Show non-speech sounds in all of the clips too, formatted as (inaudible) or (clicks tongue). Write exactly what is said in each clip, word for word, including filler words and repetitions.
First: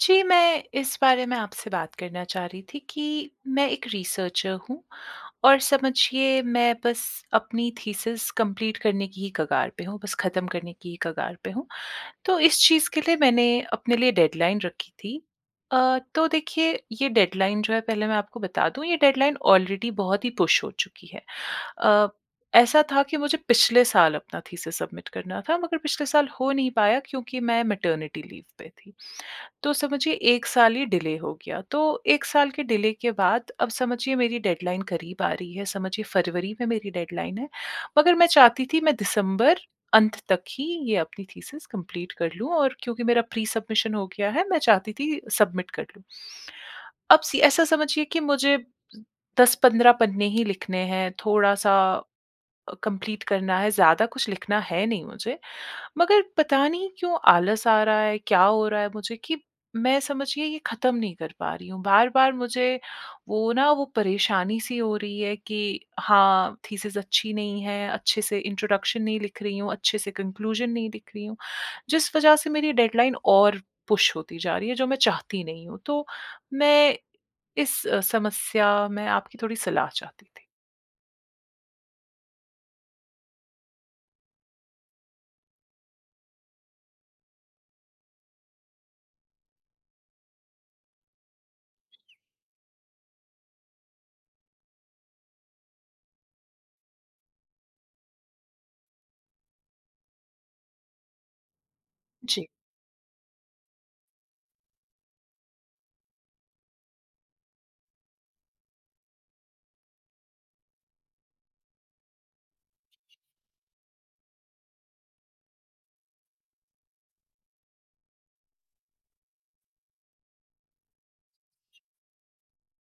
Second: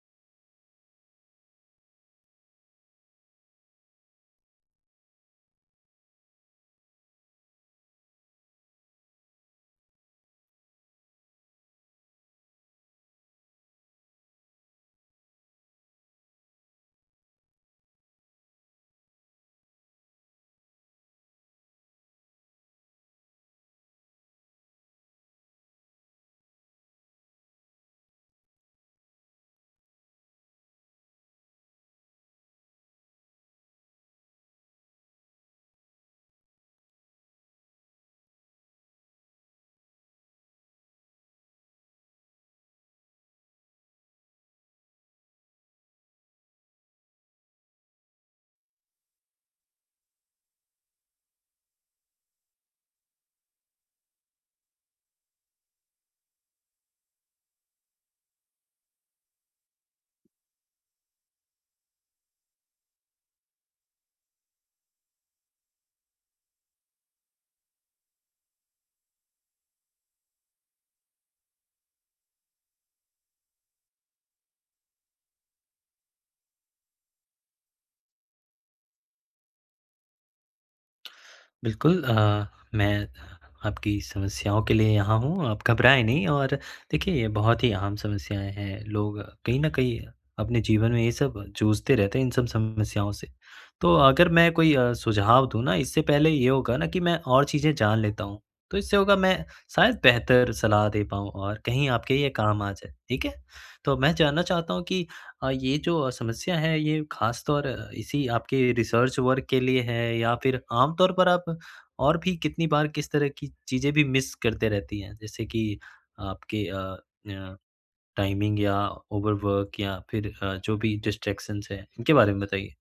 जी, मैं इस बारे में आपसे बात करना चाह रही थी कि मैं एक रिसर्चर हूँ और समझिए मैं बस अपनी थीसिस कंप्लीट करने की ही कगार पे हूँ बस ख़त्म करने की ही कगार पे हूँ। तो इस चीज़ के लिए मैंने अपने लिए डेडलाइन रखी थी। अ, तो देखिए ये डेडलाइन जो है पहले मैं आपको बता दूँ ये डेडलाइन ऑलरेडी बहुत ही पुश हो चुकी है। अ, ऐसा था कि मुझे पिछले साल अपना थीसिस सबमिट करना था मगर पिछले साल हो नहीं पाया क्योंकि मैं मैटरनिटी लीव पे थी तो समझिए एक साल ही डिले हो गया। तो एक साल के डिले के बाद अब समझिए मेरी डेडलाइन करीब आ रही है। समझिए फ़रवरी में मेरी डेडलाइन है मगर मैं चाहती थी मैं दिसंबर अंत तक ही ये अपनी थीसिस कंप्लीट कर लूँ और क्योंकि मेरा प्री-सबमिशन हो गया है मैं चाहती थी सबमिट कर लूँ। अब सि ऐसा समझिए कि मुझे दस पंद्रह पन्ने ही लिखने हैं थोड़ा-सा कंप्लीट करना है, ज़्यादा कुछ लिखना है नहीं मुझे। मगर पता नहीं क्यों आलस आ रहा है क्या हो रहा है मुझे कि मैं समझिए ये ख़त्म नहीं कर पा रही हूँ, बार-बार मुझे वो ना वो परेशानी-सी हो रही है कि हाँ, थीसिस अच्छी नहीं है, अच्छे से इंट्रोडक्शन नहीं लिख रही हूँ, अच्छे से कन्क्लूज़न नहीं दिख रही हूँ। जिस वजह से मेरी डेडलाइन और पुश होती जा रही है जो मैं चाहती नहीं हूँ। तो मैं इस समस्या में आपकी थोड़ी सलाह चाहती थी। बिल्कुल अ, मैं आपकी समस्याओं के लिए यहाँ हूँ आप घबराएँ नहीं और देखिए ये बहुत ही आम समस्याएँ हैं। लोग कहीं न कहीं अपने जीवन में ये सब जूझते रहते हैं इन सब समस्याओं से। तो अगर मैं कोई अ, सुझाव दूँ ना इससे पहले ये होगा न कि मैं और चीज़ें जान लेता हूँ तो इससे होगा मैं शायद बेहतर सलाह दे पाऊँ और कहीं आपके ये जी। काम आ जाए। ठीक है? तो अब मैं जानना चाहता हूँ कि अ, ये जो समस्या है, ये ख़ास तौर इसी आपके रिसर्च वर्क के लिए है या फिर आम तौर पर आप और भी कितनी बार किस तरह की चीज़ें भी मिस करते रहती हैं? जैसे कि आपके अ, य टाइमिंग या ओवरवर्क या फिर अ, जो भी डिस्ट्रैक्शंस है इनके बारे में बताइए?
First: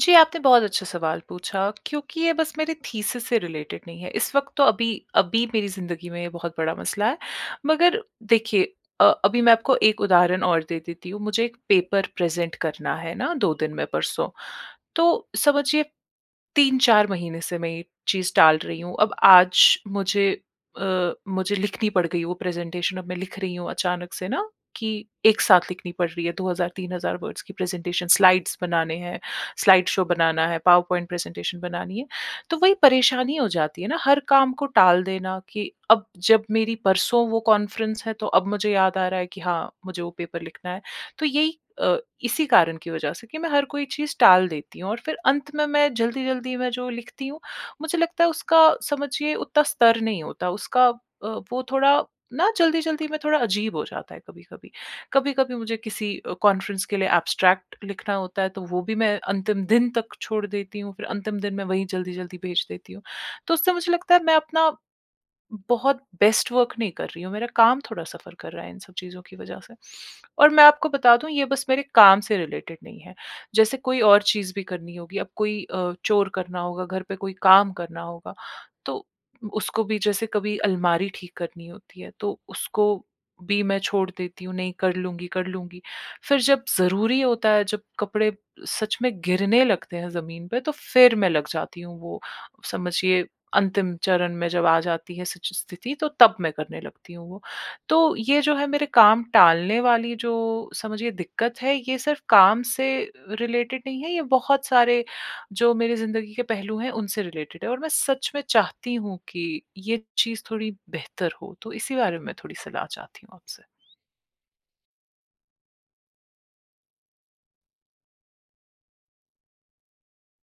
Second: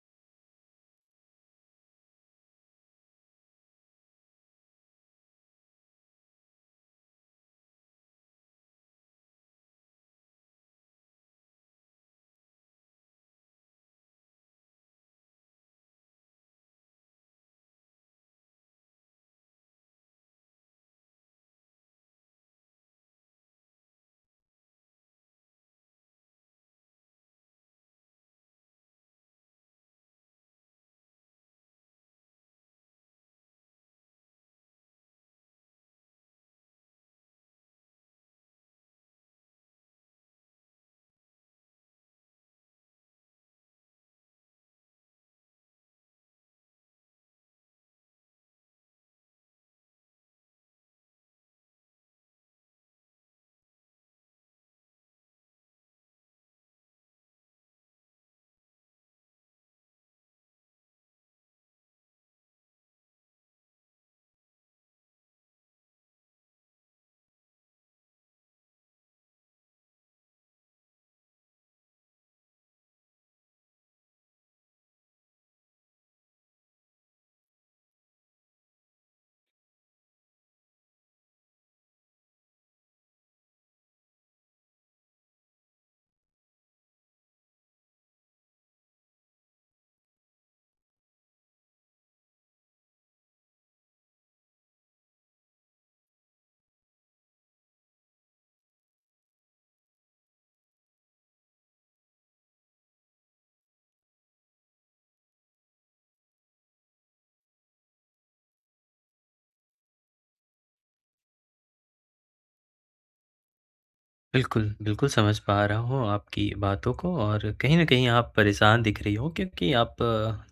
जी, आपने बहुत अच्छा सवाल पूछा, क्योंकि ये बस मेरे थीसिस से रिलेटेड नहीं है। इस वक्त तो अभी अभी मेरी ज़िंदगी में बहुत बड़ा मसला है। मगर देखिए अ अभी मैं आपको एक उदाहरण और दे देती हूँ। मुझे एक पेपर प्रेज़ेंट करना है ना दो दिन में परसों तो समझिए तीन चार महीने से मैं ये चीज़ टाल रही हूँ। अब आज मुझे अ, मुझे लिखनी पड़ गई वो प्रेज़ेंटेशन, अब मैं लिख रही हूँ अचानक से ना कि एक साथ लिखनी पड़ रही है दो हज़ार तीन हज़ार वर्ड्स की प्रेज़ेंटेशन, स्लाइड्स बनाने हैं, स्लाइड शो बनाना है, पावर पॉइंट प्रेज़ेंटेशन बनानी है। तो वही परेशानी हो जाती है ना हर काम को टाल देना कि अब जब मेरी परसों वो कॉन्फ्रेंस है तो अब मुझे याद आ रहा है कि हाँ मुझे वो पेपर लिखना है। तो यही अ, इसी कारण की वजह से कि मैं हर कोई चीज़ टाल देती हूँ और फिर अंत में मैं जल्दी-जल्दी मैं जो लिखती हूँ। मुझे लगता है उसका समझिए उतना स्तर नहीं होता उसका अ, वो थोड़ा ना जल्दी-जल्दी में थोड़ा अजीब हो जाता है कभी-कभी, कभी-कभी मुझे किसी अ, कॉन्फ्रेंस के लिए एब्स्ट्रैक्ट लिखना होता है तो वो भी मैं अंतिम दिन तक छोड़ देती हूँ फिर अंतिम दिन मैं वहीं जल्दी-जल्दी भेज देती हूँ तो उससे मुझे लगता है मैं अपना बहुत बेस्ट वर्क नहीं कर रही हूँ, मेरा काम थोड़ा सफ़र कर रहा है इन सब चीज़ों की वजह से और मैं आपको बता दूँ ये बस मेरे काम से रिलेटेड नहीं है। जैसे कोई और चीज़ भी करनी होगी अब कोई अ, चोर करना होगा घर पे कोई काम करना होगा तो उसको भी जैसे कभी अलमारी ठीक करनी होती है तो उसको भी मैं छोड़ देती हूँ नहीं कर लूँगी, कर लूँगी। फिर जब ज़रूरी होता है जब कपड़े सच में गिरने लगते हैं ज़मीन पे तो फिर मैं लग जाती हूँ। वो समझिए अंतिम चरण में जब आ जाती है सिच स्थिति तो तब मैं करने लगती हूँ वो तो ये जो है मेरे काम टालने वाली जो समझिए दिक्कत है ये सिर्फ काम से रिलेटेड नहीं है। ये बहुत सारे जो मेरी ज़िंदगी के पहलू हैं उनसे रिलेटेड है और मैं सच में चाहती हूँ कि ये चीज़ थोड़ी बेहतर हो तो इसी बारे में मैं थोड़ी सलाह चाहती हूँ आपसे? बिल्कुल। बिल्कुल समझ पा रहा हूँ आपकी बातों को और कहीं न कहीं आप परेशान दिख रही हो क्योंकि आप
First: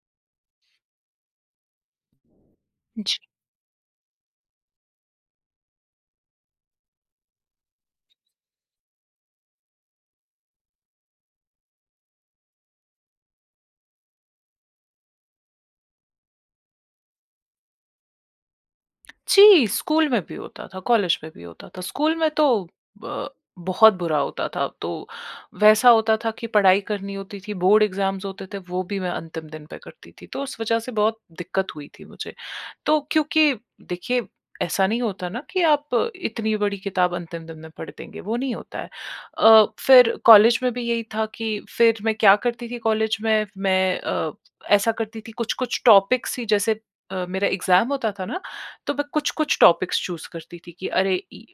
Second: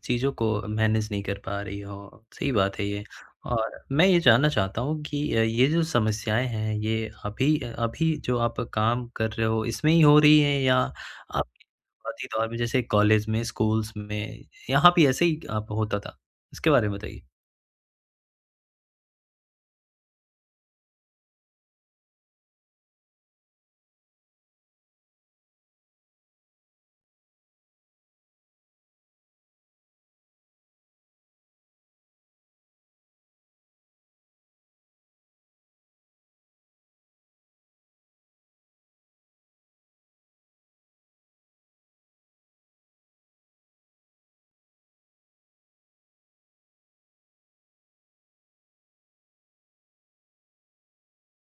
चीज़ों को मैनेज़ नहीं कर पा रही हो। सही बात हैं ये जी। और मैं ये जानना चाहता हूँ कि अ, ये जो समस्याएँ हैं, ये अभी-अभी जो आप काम कर रहे हो इसमें ही हो रही हैं या आप के शुरुआती दौर में जैसे कॉलेज में, स्कूल्स में यहाँ भी ऐसे ही अ, होता था? इसके बारे में बताइए। (clicks tongue) जी स्कूल में भी होता था, कॉलेज में भी होता था। स्कूल में तो ब बहुत बुरा होता था। तो वैसा होता था कि पढ़ाई करनी होती थी बोर्ड एग्ज़ाम्स होते थे वो भी मैं अंतिम दिन पे करती थी। तो उस वज़ह से बहुत दिक्कत हुई थी मुझे। तो क्योंकि देखिए ऐसा नहीं होता ना कि आप इतनी बड़ी किताब अंतिम दिन में पढ़ देंगे, वो नहीं होता हैं। अ, फिर कॉलेज में भी यही था कि फिर मैं क्या करती थी कॉलेज में मैं अ, ऐसा करती थी कुछ-कुछ टॉपिक्स ही जैसे अ, मेरा एग्ज़ाम्स होता था ना तो मैं कुछ-कुछ टॉपिक्स चूज़ करती थी कि अरे इ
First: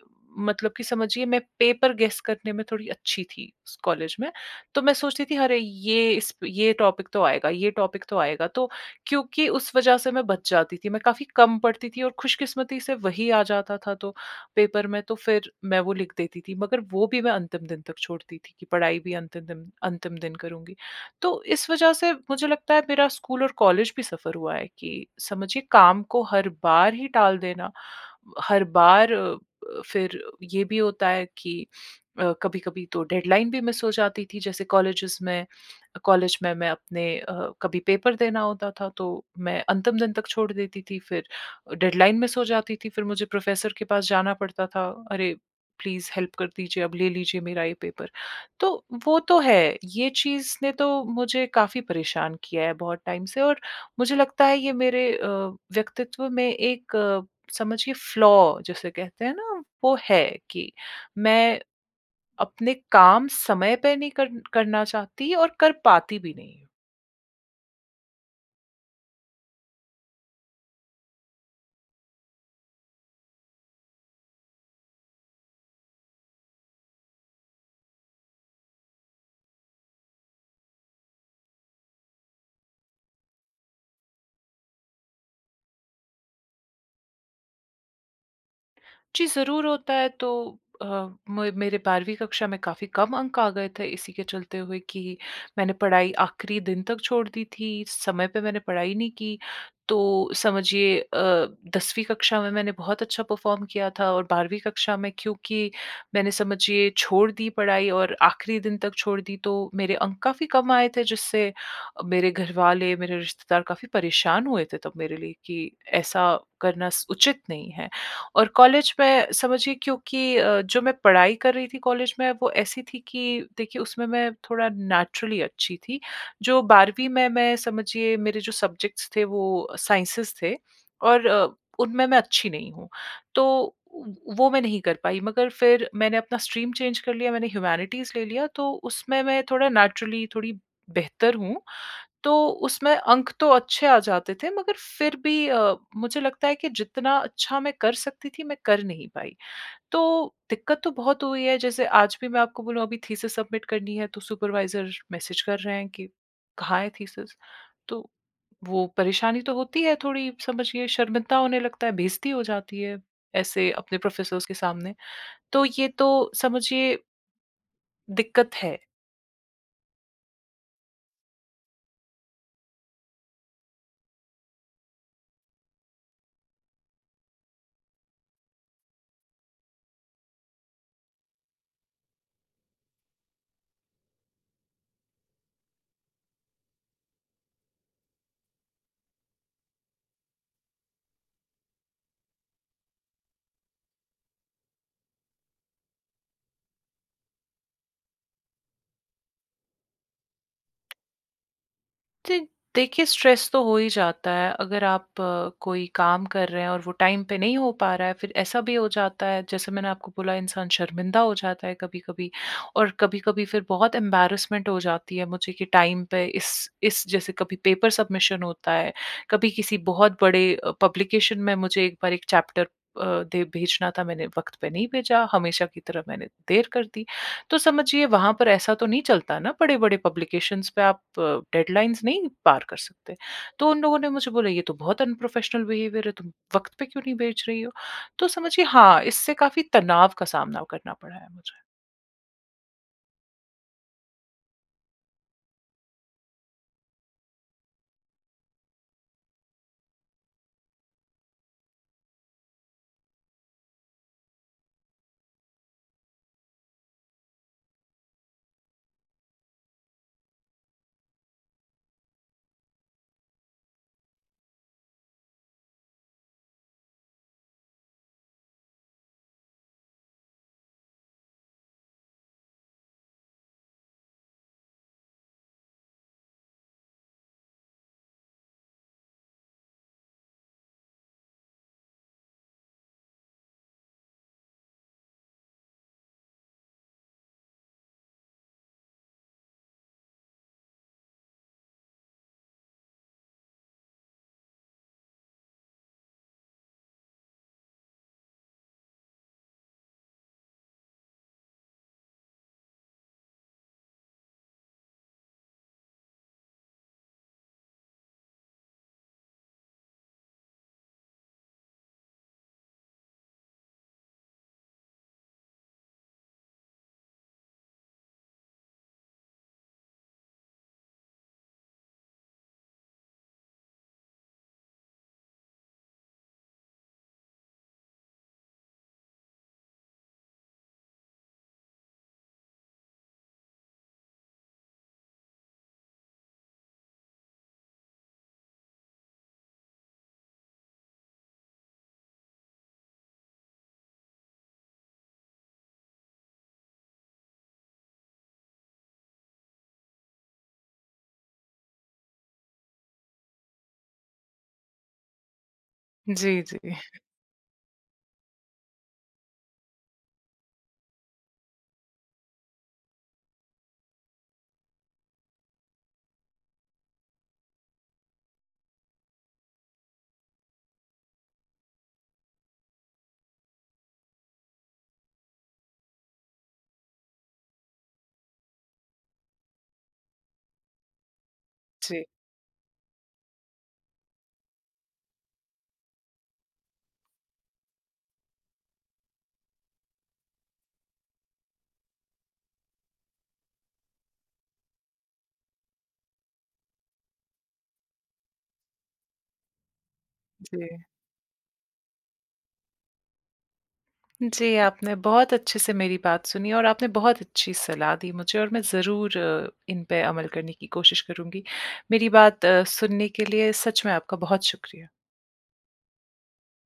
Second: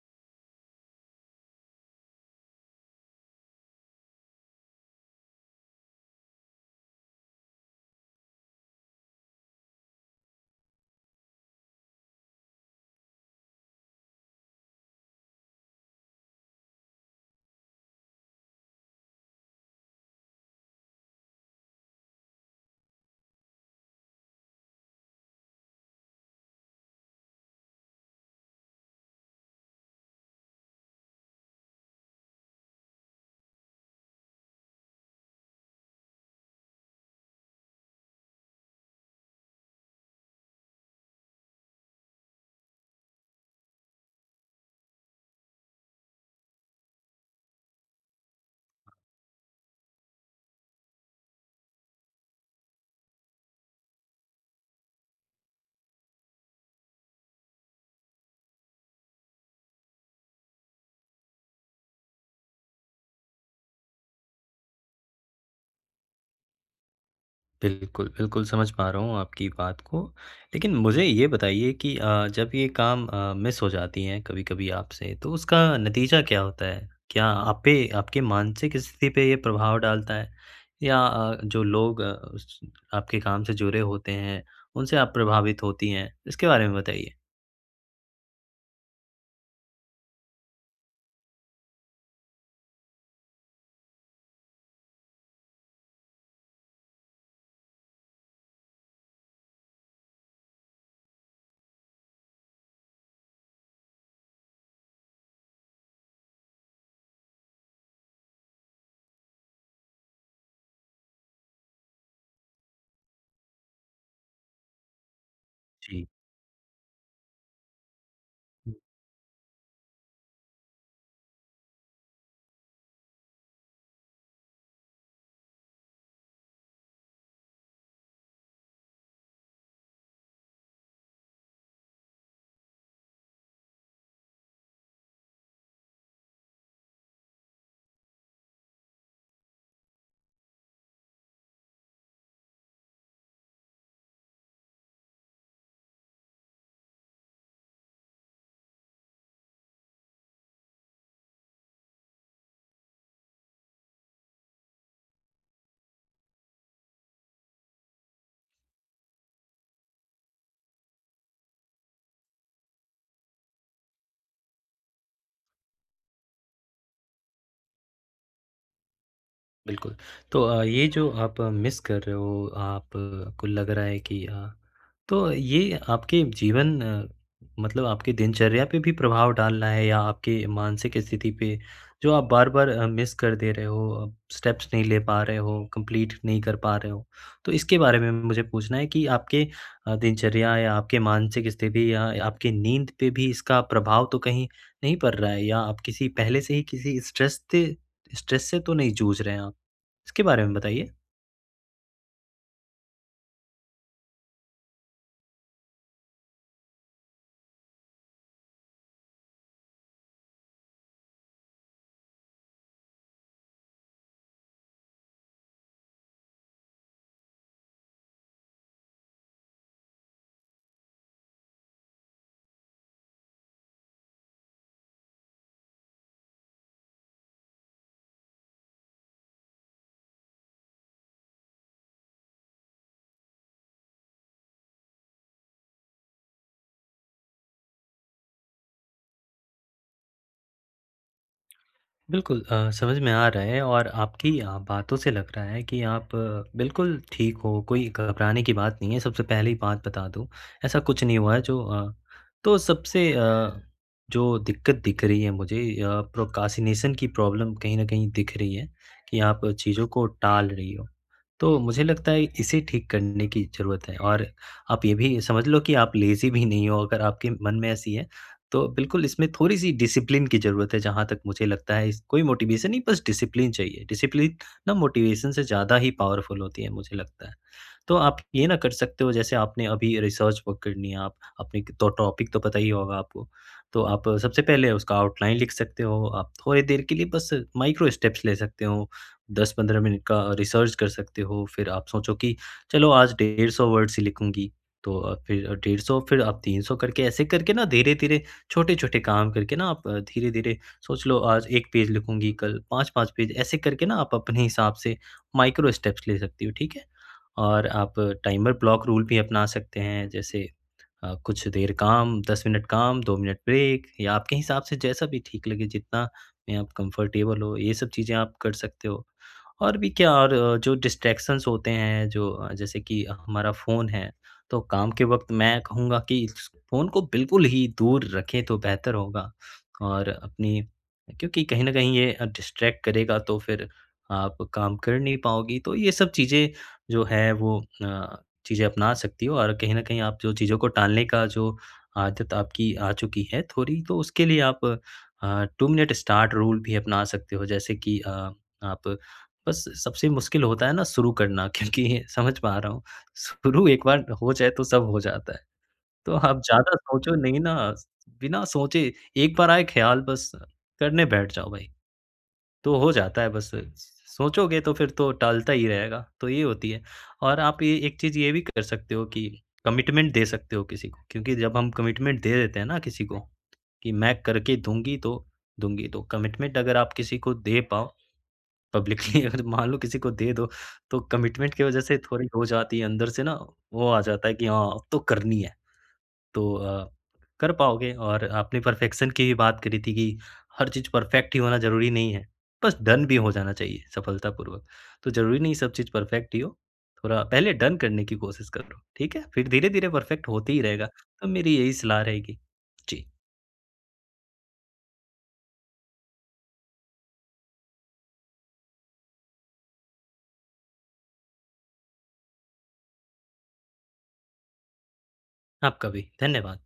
मतलब कि समझिए मैं पेपर गेस करने में थोड़ी अच्छी थी स कॉलेज में। तो मैं सोचती थी अरे ये इस ये टॉपिक तो आएगा ये, टॉपिक तो आएगा तो क्योंकि उस वज़ह से मैं बच जाती थी। मैं काफ़ी कम पढ़ती थी और खुशकिस्मती से वही आ जाता था तो पेपर में तो फिर मैं वो लिख देती थी। मगर वो भी मैं अंतिम दिन तक छोड़ती थी कि पढ़ाई भी अंतिम दिन अंतिम दिन करूँगी। तो इस वज़ह से मुझे लगता हैं मेरा स्कूल और कॉलेज भी सफ़र हुआ हैं कि समझिए काम को हर बार ही टाल देना। हर बार अ अ, फिर ये भी होता हैं कि अ, कभी-कभी तो डेडलाइन भी मिस हो जाती थी। जैसे कॉलेजेस में कॉलेज में मैं अपने अ, कभी पेपर देना होता था तो मैं अंतिम दिन तक छोड़ देती थी फिर डेडलाइन मिस जाती थी फिर मुझे प्रोफ़ेसर के पास जाना पड़ता था। अरे प्लीज हेल्प कर दीजिए अब ले लीजिए मेरा ये पेपर। तो वो तो हैं ये चीज़ ने तो मुझे काफ़ी परेशान किया हैं बहुत टाइम से और मुझे लगता हैं ये मेरे अ, व्यक्तित्व में एक समझिए फ्लॉ जिसे कहते हैं ना वो है कि मैं अपने काम समय पे नहीं कर करना चाहती और कर पाती भी नहीं। बिल्कुल, बिल्कुल, समझ पा रहा हूँ आपकी बात को लेकिन मुझे ये बताइए कि अ, जब ये काम अ, मिस हो जाती है कभी-कभी आपसे तो उसका नतीजा क्या होता है? क्या आप पे आपके मानसिक स्थिति पे ये प्रभाव डालता है या अ, जो लोग अ, उस आपके काम से जुड़े होते हैं, उनसे आप प्रभावित होती हैं? इसके बारे में बताइए। जी, ज़रूर होता है तो अ, मे मेरे बारहवीं कक्षा में काफ़ी कम अंक आ गए थे इसी के चलते हुए कि मैंने पढ़ाई आख़िरी दिन तक छोड़ दी थी, समय पे मैंने पढ़ाई नहीं की। तो समझिए अ, दसवीं कक्षा में मैंने बहुत अच्छा परफ़ॉर्म किया था और बारहवीं कक्षा में क्योंकि मैंने समझिए छोड़ दी पढ़ाई और आख़िरी दिन तक छोड़ दी तो मेरे अंक काफ़ी कम आए थे जिससे मेरे घरवाले, मेरे रिश्तेदार काफ़ी परेशान हुए थे तब मेरे लिए कि जी। ऐसा करना स उचित नहीं है और हुँ। कॉलेज में समझिए क्योंकि अ, जो मैं पढ़ाई कर रही थी कॉलेज में वो ऐसी थी कि देखिए उसमें मैं थोड़ा नेचुरली अच्छी थी। जो बारहवीं में मैं समझिए मेरे जो सब्ज़ेक्टस थे वो साइंसेस थे और अ, उनमें मैं अच्छी नहीं हूँ। तो उ वो मैं नहीं कर पाई मगर फिर मैंने अपना स्ट्रीम चेंज कर लिया मैंने ह्यूमैनिटीज़ ले लिया तो उसमें मैं थोड़ा नेचुरली थोड़ी बेहतर हूँ तो उसमें अंक तो अच्छे आ जाते थे मगर फिर भी अ, मुझे लगता है कि जितना अच्छा मैं कर सकती थी मैं कर नहीं पाई। तो दिक्कत तो बहुत हुई है जैसे आज भी मैं आपको बोलूँ अभी थीसिस सबमिट करनी है तो सुपरवाइज़र मैसेज़ कर रहे हैं कि कहाँ है थीसिस? तो वो परेशानी तो होती है थोड़ी समझिए शर्मिंदा होने लगता है, बेइज्ज़ती हो जाती है ऐसे अपने प्रोफ़ेसर्स के सामने। तो ये तो समझिए दिक्कत है। बिल्कुल। तो अ, ये जो आप मिस कर रहे हो आप को लग रहा है कि अ, तो ये आपके जीवन मतलब आपके दिनचर्या पे भी प्रभाव डाल रहा है या आपके मानसिक स्थिति पे जो आप बार-बार अ, मिस कर दे रहे हो, अ, स्टेप्स नहीं ले पा रहे हो, कंप्लीट नहीं कर पा रहे हो। तो इसके बारे में मुझे पूछना है कि आपके अ, दिनचर्या या आपके मानसिक स्थिति या आपकी नींद पे भी इसका प्रभाव तो कहीं नहीं पड़ रहा है? या आप किसी पहले से ही किसी स्ट्रेस थे स्ट्रेस से तो नहीं जूझ रहे हैं आप? इसके बारे में बताइए। जी, देखिए स्ट्रेस तो हो ही जाता है अगर आप कोई काम कर रहे हैं और वो टाइम पे नहीं हो पा रहा है फिर ऐसा भी हो जाता है जैसे मैंने आपको बोला इंसान शर्मिंदा हो जाता है, कभी-कभी और कभी-कभी फिर बहुत ऐम्बर्रेसमेंट हो जाती है मुझे कि टाइम पे इस, इस जैसे कभी पेपर सबमिशन होता है कभी किसी बहुत बड़े अ, पब्लिकेशन में मुझे एक बार एक चैप्टर अ, दे भेजना था मैंने वक्त पे नहीं भेजा, हमेशा की तरह मैंने देर कर दी। तो समझिए वहाँ पर ऐसा तो नहीं चलता ना बड़े-बड़े पब्लिकेशंस पे आप अ, डेडलाइन्स नहीं पार कर सकते। तो उन लोगों ने मुझे बोला ये तो बहुत अनप्रोफेशनल बिहेवियर है तुम वक्त पे क्यों नहीं भेज रही हो? तो समझिए हाँ, इससे काफ़ी तनाव का सामना करना पड़ा है मुझे। बिल्कुल अ, समझ में आ रहा है और आपकी बातों से लग रहा है कि आप बिल्कुल ठीक हो, कोई घबराने की बात नहीं है। सबसे पहली बात बता दूँ ऐसा कुछ नहीं हुआ है जो अ, तो सबसे अ, जो दिक्कत दिख रही है मुझे अ, प्रोक्रेस्टिनेशन की प्रॉब्लम कहीं न कहीं दिख रही है कि आप चीज़ों को टाल रही हो। तो मुझे लगता है इसे ठीक करने की ज़रूरत है और आप ये भी समझ लो कि आप लेज़ी भी नहीं हो, अगर आपके मन में ऐसी है, तो बिल्कुल इसमें थोड़ी-सी डिसिप्लिन की ज़रूरत है जहाँ तक मुझे लगता है इस कोई मोटिवेशन नहीं, बस डिसिप्लिन चाहिए। डिसिप्लिन ना मोटिवेशन से ज़्यादा ही पावरफुल होती है मुझे लगता है, तो आप ये ना कर सकते हो जैसे आपने अभी रिसर्च वर्क करनी है आप अपने क टॉपिक तो पता ही होगा आपको। तो आप सबसे पहले उसका आउटलाइन लिख सकते हो, आप थोड़ी देर के लिए बस माइक्रो स्टेप्स ले सकते हो, दस पंद्रह मिनट का रिसर्च कर सकते हो, फिर आप सोचो कि चलो आज डेढ़ सौ वर्ड्स ही लिखूँगी। तो अ, फिर डेढ़ सौ फिर आप तीन सौ करके ऐसे करके ना धीरे-धीरे छोटे-छोटे काम करके ना आप धीरे-धीरे सोच लो आज एक पेज लिखूँगी कल पाँच पाँच पेज ऐसे करके ना आप अपने हिसाब से माइक्रो स्टेप्स ले सकती हो, ठीक है? और आप टाइमर ब्लॉक रूल भी अपना सकते हैं। जैसे अ, कुछ देर काम दस मिनट काम, दो मिनट ब्रेक या आपके हिसाब से जैसा भी ठीक लगे, जितना में आप कंफर्टेबल हो, ये सब चीज़ें आप कर सकते हो। और भी क्या और जो डिस्ट्रैक्शंस होते हैं जो जैसे कि हमारा फ़ोन है तो काम के वक्त मैं कहूँगा कि फ़ोन को बिल्कुल ही दूर रखें तो बेहतर होगा और अपनी क्योंकि कहीं न कहीं ये डिस्ट्रैक्ट करेगा तो फिर आप काम कर नहीं पाओगी। तो ये सब चीज़ें जो है वो अ, चीज़ें अपना सकती हो और कहीं न कहीं आप जो चीज़ों को टालने का जो आदत आपकी आ चुकी है, थोड़ी तो उसके लिए आप अ, टू मिनट स्टार्ट रूल भी अपना सकते हो। जैसे कि अ, आप बस सबसे मुश्किल होता है ना शुरू करना क्योंकि समझ पा रहा हूँ। शुरू एक बार हो जाए तो सब हो जाता है। तो आप जी, जी। ज़्यादा सोचो नहीं ना, बिना सोचे एक बार आए ख़याल बस करने बैठ जाओ भाई। तो हो जाता है बस स सोचोगे तो फिर तो टालता ही रहेगा, तो ये होती है। और आप ये एक चीज़ ये भी कर सकते हो कि कमिटमेंट दे सकते हो किसी को क्योंकि जब हम कमिटमेंट दे देते हैं ना किसी को, कि मैं करके दूँगी तो दूँगी तो। कमिटमेंट अगर आप किसी को दे पाओ पब्लिकली अगर मान लो किसी को दे दो तो कमिटमेंट की वजह से जी। थोड़ी हो जाती है अंदर से ना वो आ जाता है कि हाँ, अब तो करनी है। तो अ, कर पाओगे और आपने परफेक्शन की भी बात करी थी कि हर चीज़ परफेक्ट ही होना ज़रूरी नहीं है। बस डन भी हो जाना चाहिए सफलतापूर्वक, तो ज़रूरी नहीं सब चीज़ परफेक्ट ही हो, थोड़ा पहले डन करने की कोशिश करो। ठीक है? फिर धीरे-धीरे परफेक्ट होता ही जी। रहेगा तो मेरी यही सलाह रहेगी। जी। जी, आपने बहुत अच्छे से मेरी बात सुनी और आपने बहुत अच्छी सलाह दी मुझे और मैं ज़रूर अ, इनपे अमल करने की कोशिश करूँगी। मेरी बात अ, सुनने के लिए सच में आपका बहुत शुक्रिया। आपका भी धन्यवाद।